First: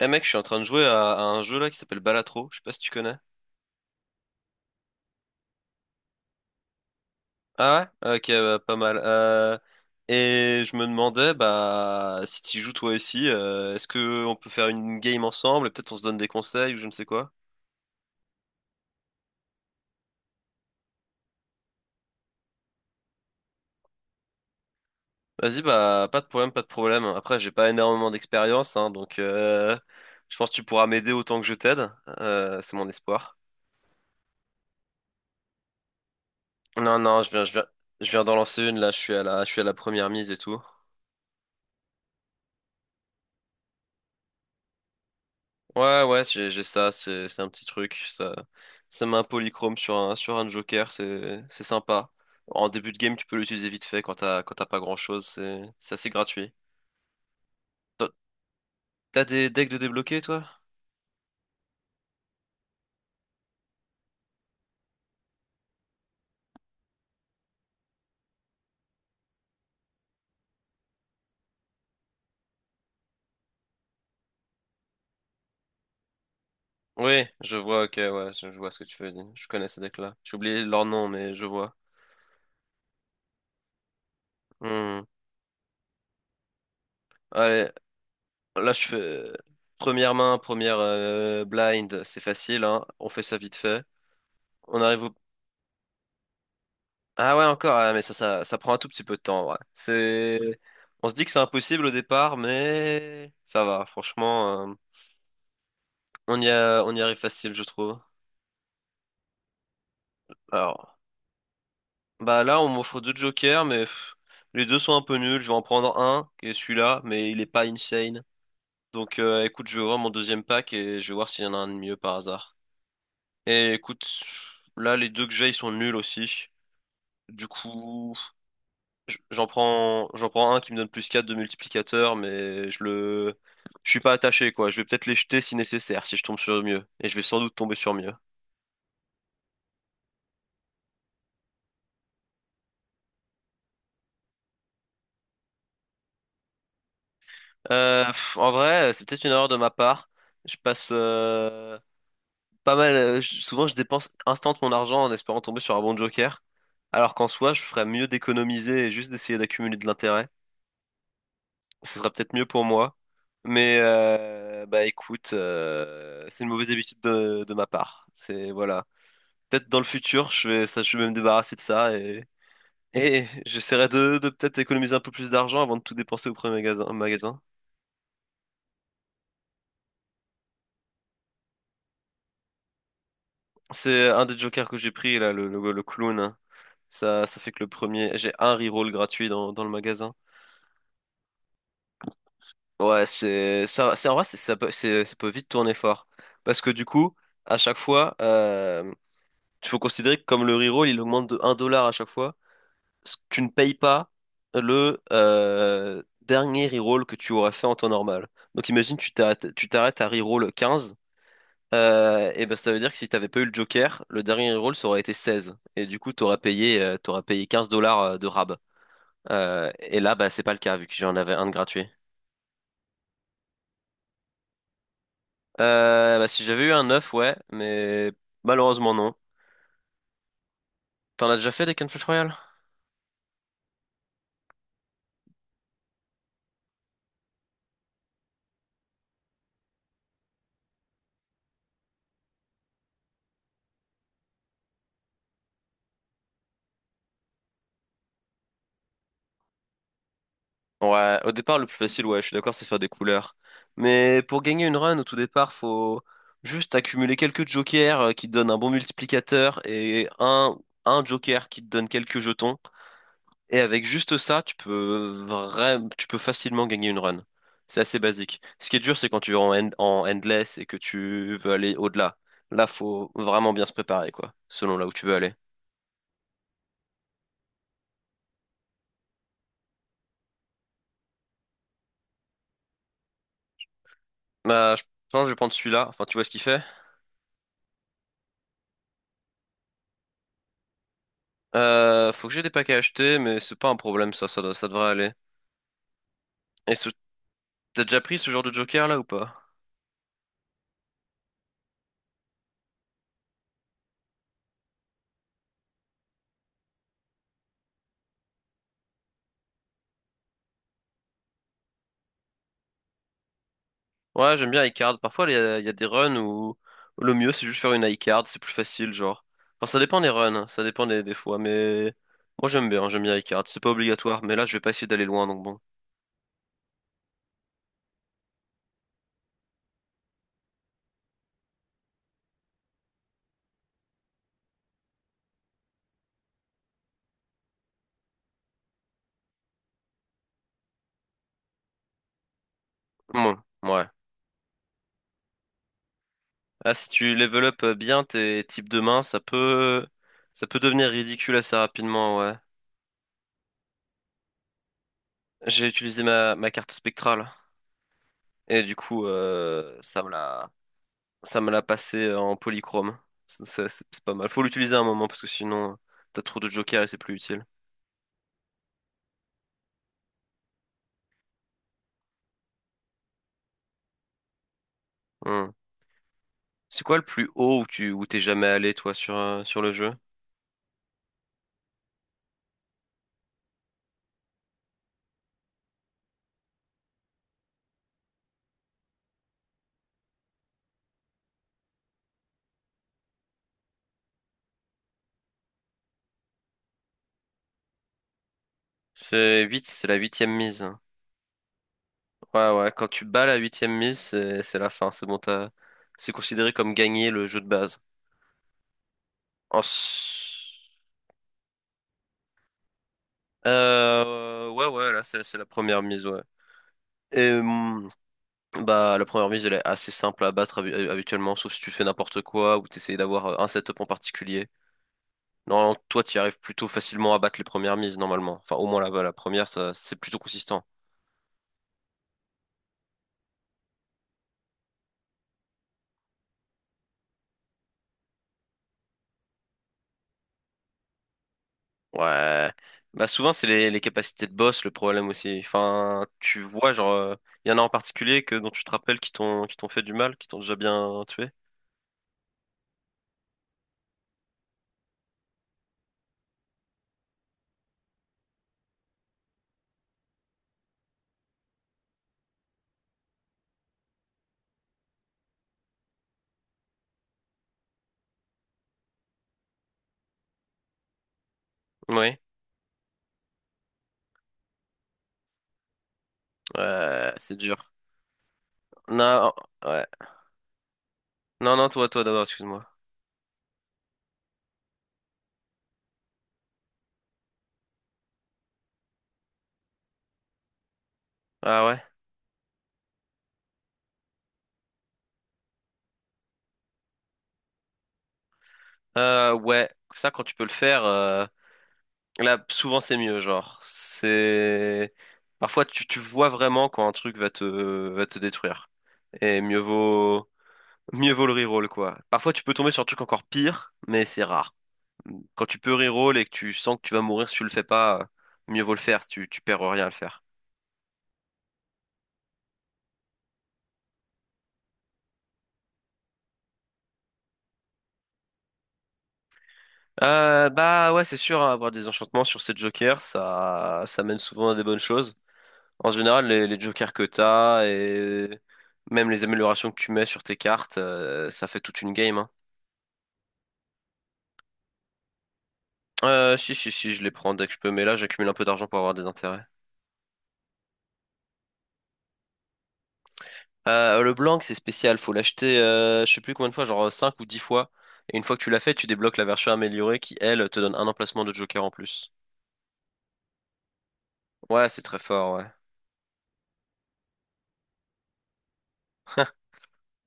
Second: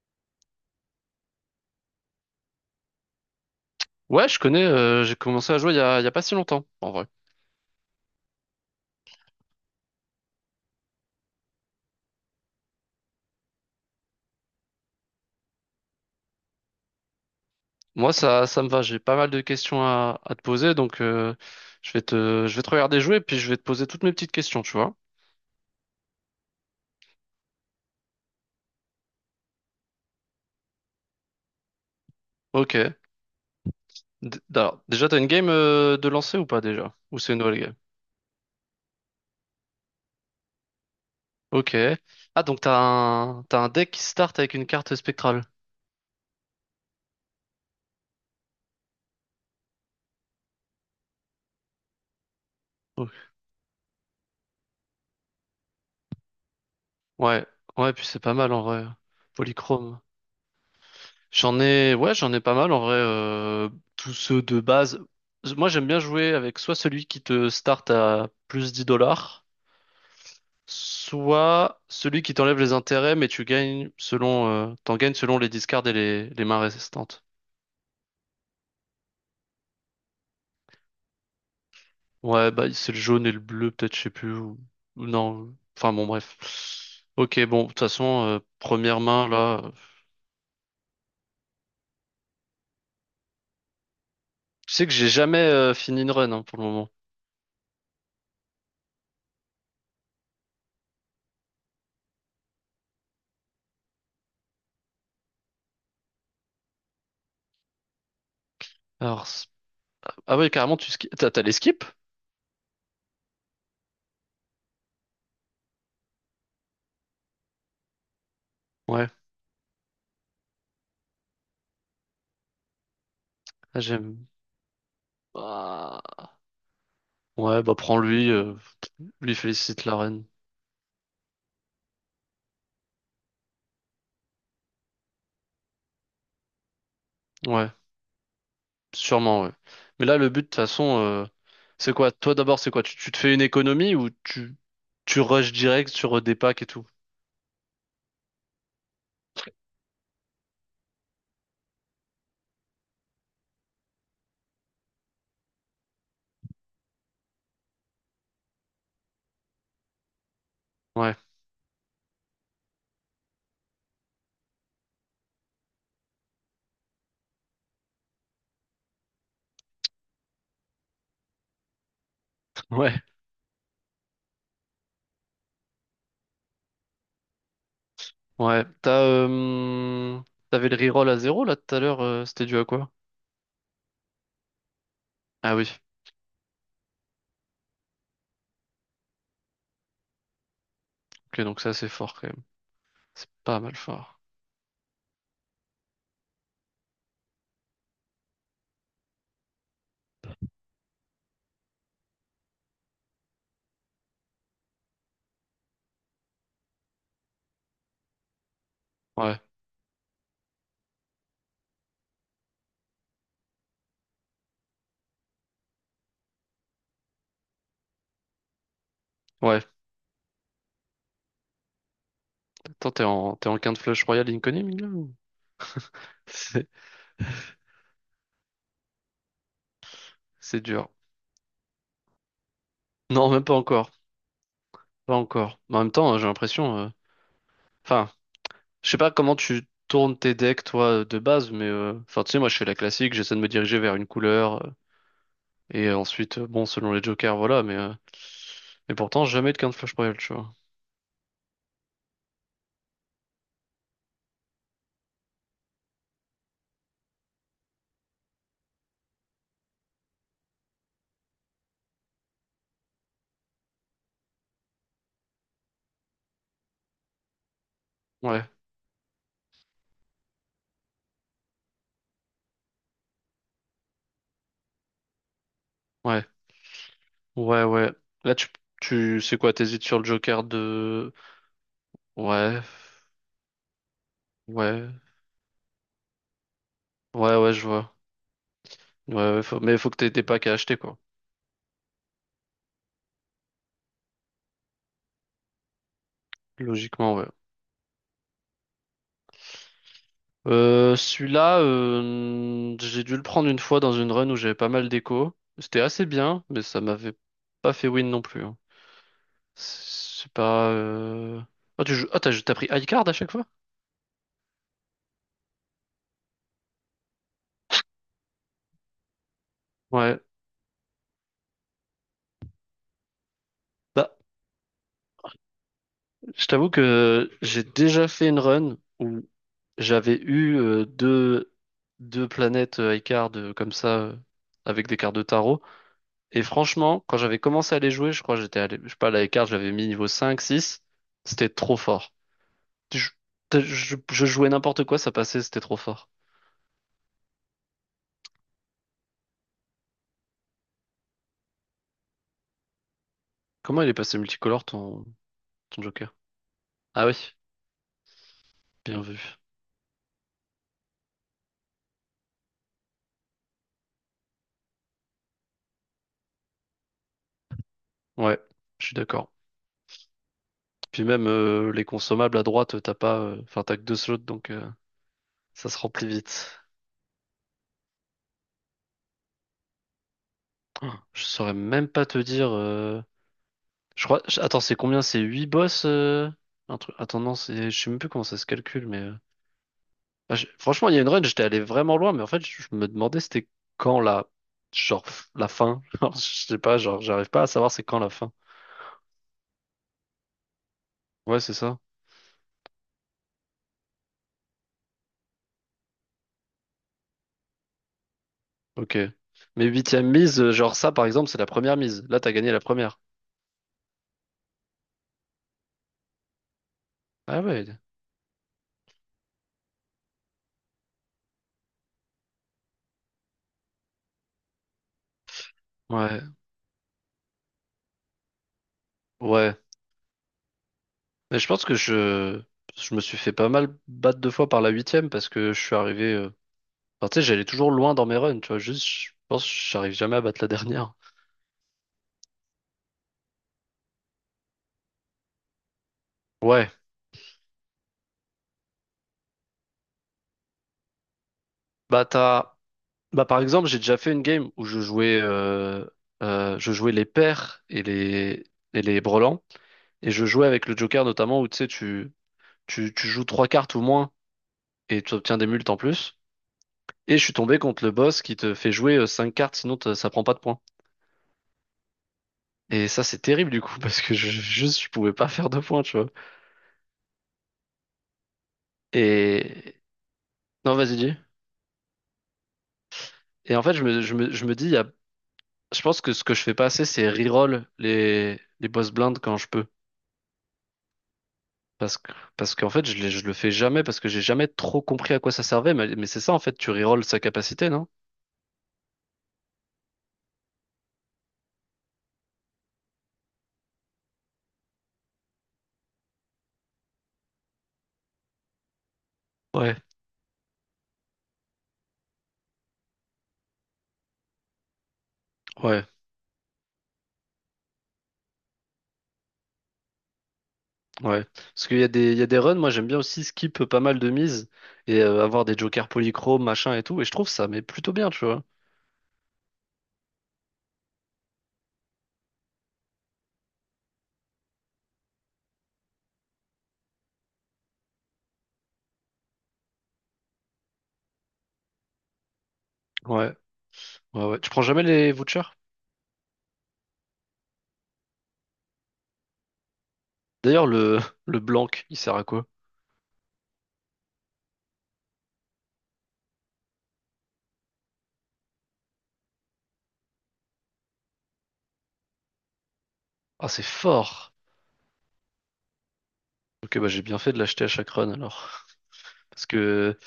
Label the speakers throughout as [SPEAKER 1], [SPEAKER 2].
[SPEAKER 1] Eh mec, je suis en train de jouer à, un jeu là qui s'appelle Balatro, je sais pas si tu connais.
[SPEAKER 2] Ouais, je connais, j'ai commencé à jouer il y a pas si longtemps, en vrai.
[SPEAKER 1] Ah ouais? Ok, bah, pas mal. Et je me demandais, bah, si tu joues toi aussi, est-ce que on peut faire une game ensemble et peut-être on se donne des conseils ou je ne sais quoi?
[SPEAKER 2] Moi, ça me va, j'ai pas mal de questions à te poser, donc je vais te regarder jouer, puis je vais te poser toutes mes petites questions, tu vois.
[SPEAKER 1] Vas-y, bah, pas de problème, pas de problème. Après, j'ai pas énormément d'expérience, hein, donc je pense que tu pourras m'aider autant que je t'aide. C'est
[SPEAKER 2] Ok.
[SPEAKER 1] mon espoir.
[SPEAKER 2] Alors, déjà, t'as une game de lancer ou pas déjà?
[SPEAKER 1] Non,
[SPEAKER 2] Ou
[SPEAKER 1] non,
[SPEAKER 2] c'est une nouvelle game?
[SPEAKER 1] je viens d'en lancer une là, je suis à la première mise et tout.
[SPEAKER 2] Ok. Ah, donc t'as un deck qui start avec une carte spectrale.
[SPEAKER 1] Ouais, ouais, j'ai ça, c'est un petit truc. Ça met un polychrome sur un joker, c'est sympa. En début de game, tu
[SPEAKER 2] Ok.
[SPEAKER 1] peux l'utiliser vite fait quand t'as pas grand-chose, c'est assez gratuit.
[SPEAKER 2] Ouais, ouais, puis
[SPEAKER 1] T'as
[SPEAKER 2] c'est pas mal en vrai.
[SPEAKER 1] t'as des decks de
[SPEAKER 2] Polychrome.
[SPEAKER 1] débloquer, toi?
[SPEAKER 2] J'en ai, ouais, j'en ai pas mal en vrai. Tous ceux de base. Moi, j'aime bien jouer avec soit celui qui te start à plus 10 dollars, soit celui qui t'enlève les intérêts, mais tu gagnes selon, t'en gagnes selon les discards et les mains
[SPEAKER 1] Oui,
[SPEAKER 2] résistantes.
[SPEAKER 1] je vois, ok, ouais, je vois ce que tu veux dire. Je connais ces decks-là. J'ai oublié leur nom, mais je vois.
[SPEAKER 2] Ouais, bah c'est le jaune et le bleu, peut-être, je sais plus.
[SPEAKER 1] Hmm.
[SPEAKER 2] Ou non. Enfin bon, bref. Ok, bon,
[SPEAKER 1] Allez,
[SPEAKER 2] de toute façon,
[SPEAKER 1] là, je
[SPEAKER 2] première main
[SPEAKER 1] fais
[SPEAKER 2] là.
[SPEAKER 1] première main, première blind, c'est facile, hein. On fait ça vite fait.
[SPEAKER 2] Tu
[SPEAKER 1] On
[SPEAKER 2] sais que
[SPEAKER 1] arrive
[SPEAKER 2] j'ai
[SPEAKER 1] au…
[SPEAKER 2] jamais fini une run, hein, pour le moment.
[SPEAKER 1] Ah ouais, encore, ouais, mais ça prend un tout petit peu de temps, ouais. C'est… On se dit que c'est impossible au départ, mais ça va, franchement, on y arrive facile, je trouve.
[SPEAKER 2] Alors, ah ouais, carrément, tu
[SPEAKER 1] Alors,
[SPEAKER 2] skip. T'as les skips?
[SPEAKER 1] bah là, on m'offre deux jokers, mais pff, les deux sont un peu nuls. Je vais en prendre un, qui est celui-là, mais il est pas insane.
[SPEAKER 2] Ouais.
[SPEAKER 1] Donc, écoute, je vais voir mon deuxième pack et je vais voir s'il y en a un de mieux par hasard. Et
[SPEAKER 2] Ah,
[SPEAKER 1] écoute,
[SPEAKER 2] j'aime.
[SPEAKER 1] là, les deux que j'ai, ils sont nuls
[SPEAKER 2] Bah,
[SPEAKER 1] aussi. Du
[SPEAKER 2] ouais, bah
[SPEAKER 1] coup.
[SPEAKER 2] prends-lui, lui félicite la reine.
[SPEAKER 1] J'en prends un qui me donne plus 4 de multiplicateur, je suis pas attaché, quoi. Je vais peut-être les jeter si nécessaire, si je tombe sur mieux. Et je vais sans doute
[SPEAKER 2] Ouais,
[SPEAKER 1] tomber sur mieux.
[SPEAKER 2] sûrement, ouais. Mais là, le but, de toute façon, c'est quoi? Toi d'abord, c'est quoi? Tu te fais une économie ou tu rushes direct sur des packs et tout?
[SPEAKER 1] Pff, en vrai, c'est peut-être une erreur de ma part. Je passe, pas mal, je- souvent je dépense instant mon argent en espérant tomber sur un bon joker. Alors qu'en soi, je ferais mieux d'économiser et juste d'essayer d'accumuler de l'intérêt.
[SPEAKER 2] Ouais,
[SPEAKER 1] Ce serait peut-être mieux pour moi. Mais, bah écoute, c'est une mauvaise habitude de ma part. C'est, voilà. Peut-être dans le futur, je vais me débarrasser de ça
[SPEAKER 2] ouais,
[SPEAKER 1] et j'essaierai de peut-être économiser un peu plus d'argent avant de tout dépenser au premier magasin.
[SPEAKER 2] ouais. T'as, t'avais le reroll à zéro là tout à l'heure, c'était dû à quoi?
[SPEAKER 1] C'est un des jokers que j'ai pris là,
[SPEAKER 2] Ah oui,
[SPEAKER 1] le clown. Ça fait que le premier, j'ai un reroll gratuit dans le magasin.
[SPEAKER 2] ok, donc c'est assez fort quand même.
[SPEAKER 1] Ouais,
[SPEAKER 2] C'est pas
[SPEAKER 1] c'est
[SPEAKER 2] mal
[SPEAKER 1] ça, c'est en
[SPEAKER 2] fort.
[SPEAKER 1] vrai, c'est- ça peut vite tourner fort parce que du coup, à chaque fois, il faut considérer que comme le reroll, il augmente de 1 dollar à chaque fois. Tu ne payes pas le dernier reroll que tu aurais fait en temps normal. Donc imagine,
[SPEAKER 2] Ouais,
[SPEAKER 1] tu t'arrêtes à reroll 15, et ben ça veut dire que si t'avais pas eu le Joker, le dernier reroll ça aurait été 16. Et du coup, t'aurais payé 15 dollars de rab.
[SPEAKER 2] ouais.
[SPEAKER 1] Et là, bah, c'est pas le cas, vu que j'en avais un de gratuit.
[SPEAKER 2] Attends, t'es en quinte flush royale incoming là ou-
[SPEAKER 1] Bah, si j'avais
[SPEAKER 2] C'est
[SPEAKER 1] eu un 9 ouais, mais malheureusement non.
[SPEAKER 2] c'est dur.
[SPEAKER 1] T'en as déjà fait des Cannes Flash Royale?
[SPEAKER 2] Non, même pas encore. Pas encore. Mais en même temps, j'ai l'impression. Enfin, je sais pas comment tu tournes tes decks, toi, de base, mais enfin, tu sais, moi, je fais la classique, j'essaie de me diriger vers une couleur, et ensuite, bon, selon les jokers, voilà, mais pourtant, jamais de flash royale tu vois.
[SPEAKER 1] Ouais, au départ, le plus facile, ouais, je suis d'accord, c'est faire des couleurs. Mais pour gagner une run, au tout départ, faut juste accumuler quelques jokers qui te donnent un bon multiplicateur et un joker qui te donne quelques jetons. Et avec juste ça, tu peux facilement gagner une run. C'est assez basique.
[SPEAKER 2] Ouais,
[SPEAKER 1] Ce qui est dur, c'est quand tu es en endless et que tu veux aller au-delà. Là, faut vraiment bien se préparer, quoi, selon là où tu veux aller.
[SPEAKER 2] ouais, ouais. Là, tu sais quoi, t'hésites sur le joker de... Ouais,
[SPEAKER 1] Bah, je
[SPEAKER 2] ouais,
[SPEAKER 1] pense que je vais prendre celui-là. Enfin, tu vois ce qu'il fait.
[SPEAKER 2] ouais, je vois. Ouais, ouais, mais faut que t'aies des packs à acheter, quoi.
[SPEAKER 1] Faut que j'ai des paquets à acheter, mais c'est pas un problème, ça devrait aller. Et ce-
[SPEAKER 2] Logiquement, ouais.
[SPEAKER 1] T'as déjà pris ce genre de joker là ou pas?
[SPEAKER 2] Celui-là, j'ai dû le prendre une fois dans une run où j'avais pas mal d'écho. C'était assez bien, mais ça m'avait pas fait win non plus, hein. C'est pas. Ah, tu joues... ah, t'as pris high card à chaque fois?
[SPEAKER 1] Ouais, j'aime bien iCard. Parfois, il y a des runs où le mieux, c'est juste faire une iCard, c'est plus facile, genre. Enfin, ça dépend des
[SPEAKER 2] Ouais.
[SPEAKER 1] runs, hein, ça dépend des fois, mais moi, j'aime bien iCard. C'est pas
[SPEAKER 2] Bah,
[SPEAKER 1] obligatoire, mais là, je vais pas essayer d'aller loin, donc bon.
[SPEAKER 2] je t'avoue que j'ai déjà fait une run où j'avais eu deux planètes high card comme ça, avec des cartes de tarot. Et franchement, quand j'avais commencé à les jouer, je crois que j'étais allé, je sais pas, la high card, j'avais mis niveau 5 six. C'était trop fort. Je,
[SPEAKER 1] Bon, ouais.
[SPEAKER 2] je jouais n'importe quoi, ça passait, c'était trop fort.
[SPEAKER 1] Là, si tu level up bien tes types de mains, ça peut devenir ridicule assez rapidement, ouais.
[SPEAKER 2] Comment il est passé multicolore
[SPEAKER 1] J'ai
[SPEAKER 2] ton
[SPEAKER 1] utilisé
[SPEAKER 2] Joker?
[SPEAKER 1] ma carte
[SPEAKER 2] Ah oui,
[SPEAKER 1] spectrale, et du
[SPEAKER 2] bien
[SPEAKER 1] coup,
[SPEAKER 2] vu.
[SPEAKER 1] ça me l'a passé en polychrome. C'est pas mal. Faut l'utiliser à un moment, parce que sinon, t'as trop de jokers et c'est plus utile.
[SPEAKER 2] Ouais, je suis d'accord. Puis même les consommables à droite, t'as pas, enfin t'as que deux slots, donc
[SPEAKER 1] Hmm.
[SPEAKER 2] ça se remplit vite.
[SPEAKER 1] C'est quoi le plus haut où t'es jamais allé toi sur sur le jeu?
[SPEAKER 2] Oh, je saurais même pas te dire. Je crois. Attends, c'est combien? C'est 8 boss? Un truc. Attends, non, je sais même plus comment ça se calcule, mais. Franchement, il y a une run, j'étais allé vraiment loin, mais en fait, je me demandais c'était quand la. La fin. Genre, je sais pas, genre, j'arrive pas à savoir c'est quand la fin.
[SPEAKER 1] C'est la huitième mise.
[SPEAKER 2] Ouais, c'est ça.
[SPEAKER 1] Ouais ouais, quand tu bats la huitième mise, c'est la fin, c'est bon t'as c'est considéré comme gagner le jeu de base.
[SPEAKER 2] Ok. Mais huitième
[SPEAKER 1] Ensuite…
[SPEAKER 2] mise, genre ça, par exemple, c'est la première mise. Là, t'as gagné la première.
[SPEAKER 1] Ouais ouais, là c'est la première mise ouais. Et
[SPEAKER 2] Ah ouais.
[SPEAKER 1] bah la première mise elle est assez simple à battre habituellement, sauf si tu fais n'importe quoi ou t'essayes d'avoir un setup en particulier. Normalement, toi, tu
[SPEAKER 2] Ouais.
[SPEAKER 1] arrives plutôt facilement à battre les premières mises normalement. Enfin, au moins là-bas, la première,
[SPEAKER 2] Ouais.
[SPEAKER 1] ça c'est plutôt consistant.
[SPEAKER 2] Mais je pense que je me suis fait pas mal battre deux fois par la huitième parce que je suis arrivé. Enfin, tu sais, j'allais toujours loin dans mes runs, tu vois. Juste, je pense que j'arrive jamais à battre la dernière.
[SPEAKER 1] Ouais. Bah souvent c'est les capacités de boss le problème aussi. Enfin, tu
[SPEAKER 2] Ouais.
[SPEAKER 1] vois genre il y en a en particulier que dont tu te rappelles qui t'ont fait du mal, qui t'ont déjà bien tué.
[SPEAKER 2] Bah, t'as... Bah, par exemple, j'ai déjà fait une game où je jouais les paires et et les brelans. Et je jouais avec le Joker, notamment, où tu sais, tu joues trois cartes ou moins. Et tu obtiens des multes en plus. Et je suis tombé contre le boss qui te fait jouer 5 cartes, sinon ça prend pas de points.
[SPEAKER 1] Oui.
[SPEAKER 2] Et ça, c'est terrible du coup, parce que juste, je pouvais pas faire de points, tu vois.
[SPEAKER 1] Ouais, c'est dur. Non, oh,
[SPEAKER 2] Et...
[SPEAKER 1] ouais.
[SPEAKER 2] Non, vas-y, dis.
[SPEAKER 1] Non non, toi d'abord, excuse-moi.
[SPEAKER 2] Et en fait, je me dis, il y a... je pense que ce que je fais pas assez, c'est reroll les boss blindes quand je peux.
[SPEAKER 1] Ah ouais.
[SPEAKER 2] Parce que, parce qu'en fait, je le fais jamais, parce que j'ai jamais trop compris à quoi ça servait. Mais c'est ça, en fait, tu reroll sa capacité, non?
[SPEAKER 1] Ouais, ça quand tu peux le faire, là souvent c'est mieux genre. C'est parfois tu vois vraiment quand un truc va te détruire et
[SPEAKER 2] Ouais,
[SPEAKER 1] mieux vaut le reroll quoi. Parfois tu peux tomber sur un truc encore pire, mais c'est rare. Quand tu peux
[SPEAKER 2] ouais.
[SPEAKER 1] reroll et que tu sens que tu vas mourir si tu le fais pas, mieux vaut le faire, si tu perds rien à le faire.
[SPEAKER 2] Ouais, parce qu'il y a des, il y a des runs, moi j'aime bien aussi skip pas mal de mises et avoir des jokers polychromes, machin et tout, et je trouve ça mais plutôt bien, tu vois.
[SPEAKER 1] Bah ouais, c'est sûr, hein, avoir des enchantements sur ces jokers, ça mène souvent à des bonnes choses. En général, les jokers que t'as et même les améliorations que tu mets sur tes cartes, ça fait toute une game, hein.
[SPEAKER 2] Ouais, ouais. Tu prends jamais les vouchers?
[SPEAKER 1] Si, si, si, je les prends dès que je peux, mais là, j'accumule un peu d'argent pour avoir des intérêts.
[SPEAKER 2] D'ailleurs, le, le blanc, il sert à quoi?
[SPEAKER 1] Le blanc, c'est spécial, faut l'acheter, je sais plus combien de fois, genre 5 ou 10 fois. Et une fois que tu l'as fait, tu débloques la version améliorée qui, elle, te donne un emplacement de joker en plus.
[SPEAKER 2] Ah, c'est fort!
[SPEAKER 1] Ouais, c'est très fort, ouais.
[SPEAKER 2] Ok, bah j'ai bien fait de l'acheter à chaque run alors. Parce que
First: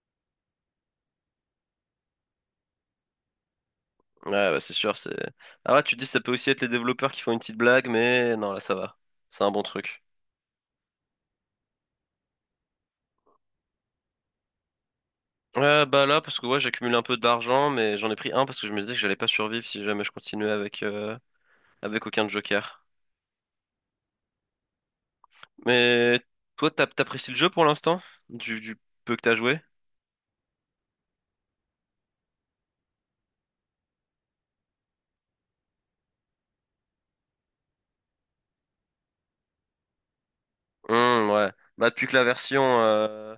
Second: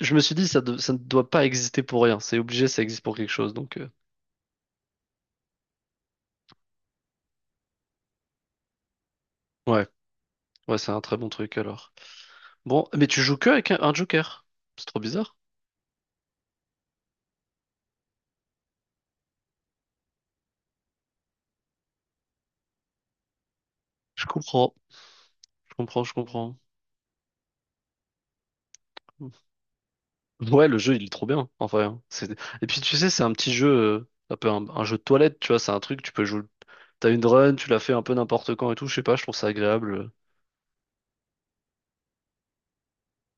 [SPEAKER 2] je me suis dit, ça ne doit pas exister pour rien, c'est obligé, ça existe pour quelque chose, donc
[SPEAKER 1] Ouais, bah, c'est sûr, c'est… Ah ouais, tu te dis, ça peut aussi être les développeurs qui font une petite blague, mais non, là, ça va. C'est un bon
[SPEAKER 2] ouais,
[SPEAKER 1] truc.
[SPEAKER 2] ouais, c'est un très bon truc alors. Bon, mais tu joues que avec un joker? C'est trop bizarre.
[SPEAKER 1] Ouais, bah là, parce que ouais, j'ai accumulé un peu d'argent, mais j'en ai pris un parce que je me disais que j'allais pas survivre si jamais je continuais avec, avec aucun joker.
[SPEAKER 2] Je comprends, je comprends, je
[SPEAKER 1] Mais
[SPEAKER 2] comprends.
[SPEAKER 1] toi, t'apprécies le jeu pour l'instant? Du peu que t'as joué?
[SPEAKER 2] Ouais, le jeu, il est trop bien, en vrai, hein. C'est... Et puis, tu sais, c'est un petit jeu, un jeu de toilette, tu vois, c'est un truc, tu peux jouer. T'as une run, tu la fais un peu n'importe quand et tout, je sais pas, je trouve ça agréable.
[SPEAKER 1] Ouais. Bah,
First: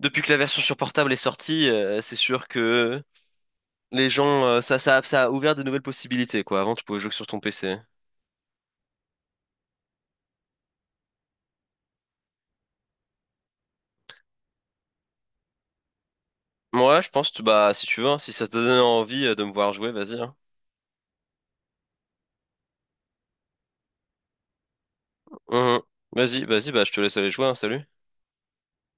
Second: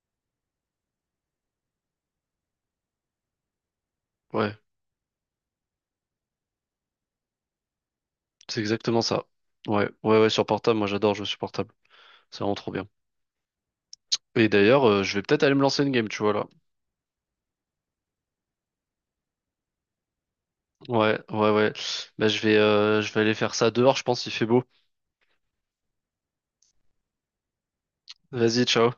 [SPEAKER 1] depuis que la version sur portable est sortie, c'est sûr que les gens,
[SPEAKER 2] Ouais,
[SPEAKER 1] ça a ouvert de nouvelles possibilités, quoi. Avant, tu pouvais jouer que sur ton PC.
[SPEAKER 2] c'est exactement ça. Ouais, sur portable, moi j'adore jouer sur portable. C'est vraiment trop bien. Et d'ailleurs, je vais peut-être aller me lancer une game, tu vois, là.
[SPEAKER 1] Moi, je pense, bah, si tu veux, hein, si ça te donne envie de me voir jouer, vas-y, hein.
[SPEAKER 2] Ouais. Bah, je vais aller faire ça dehors, je pense, il fait beau.
[SPEAKER 1] Mhm. Vas-y, vas-y, bah, je te laisse aller jouer, hein, salut.
[SPEAKER 2] Vas-y, ciao.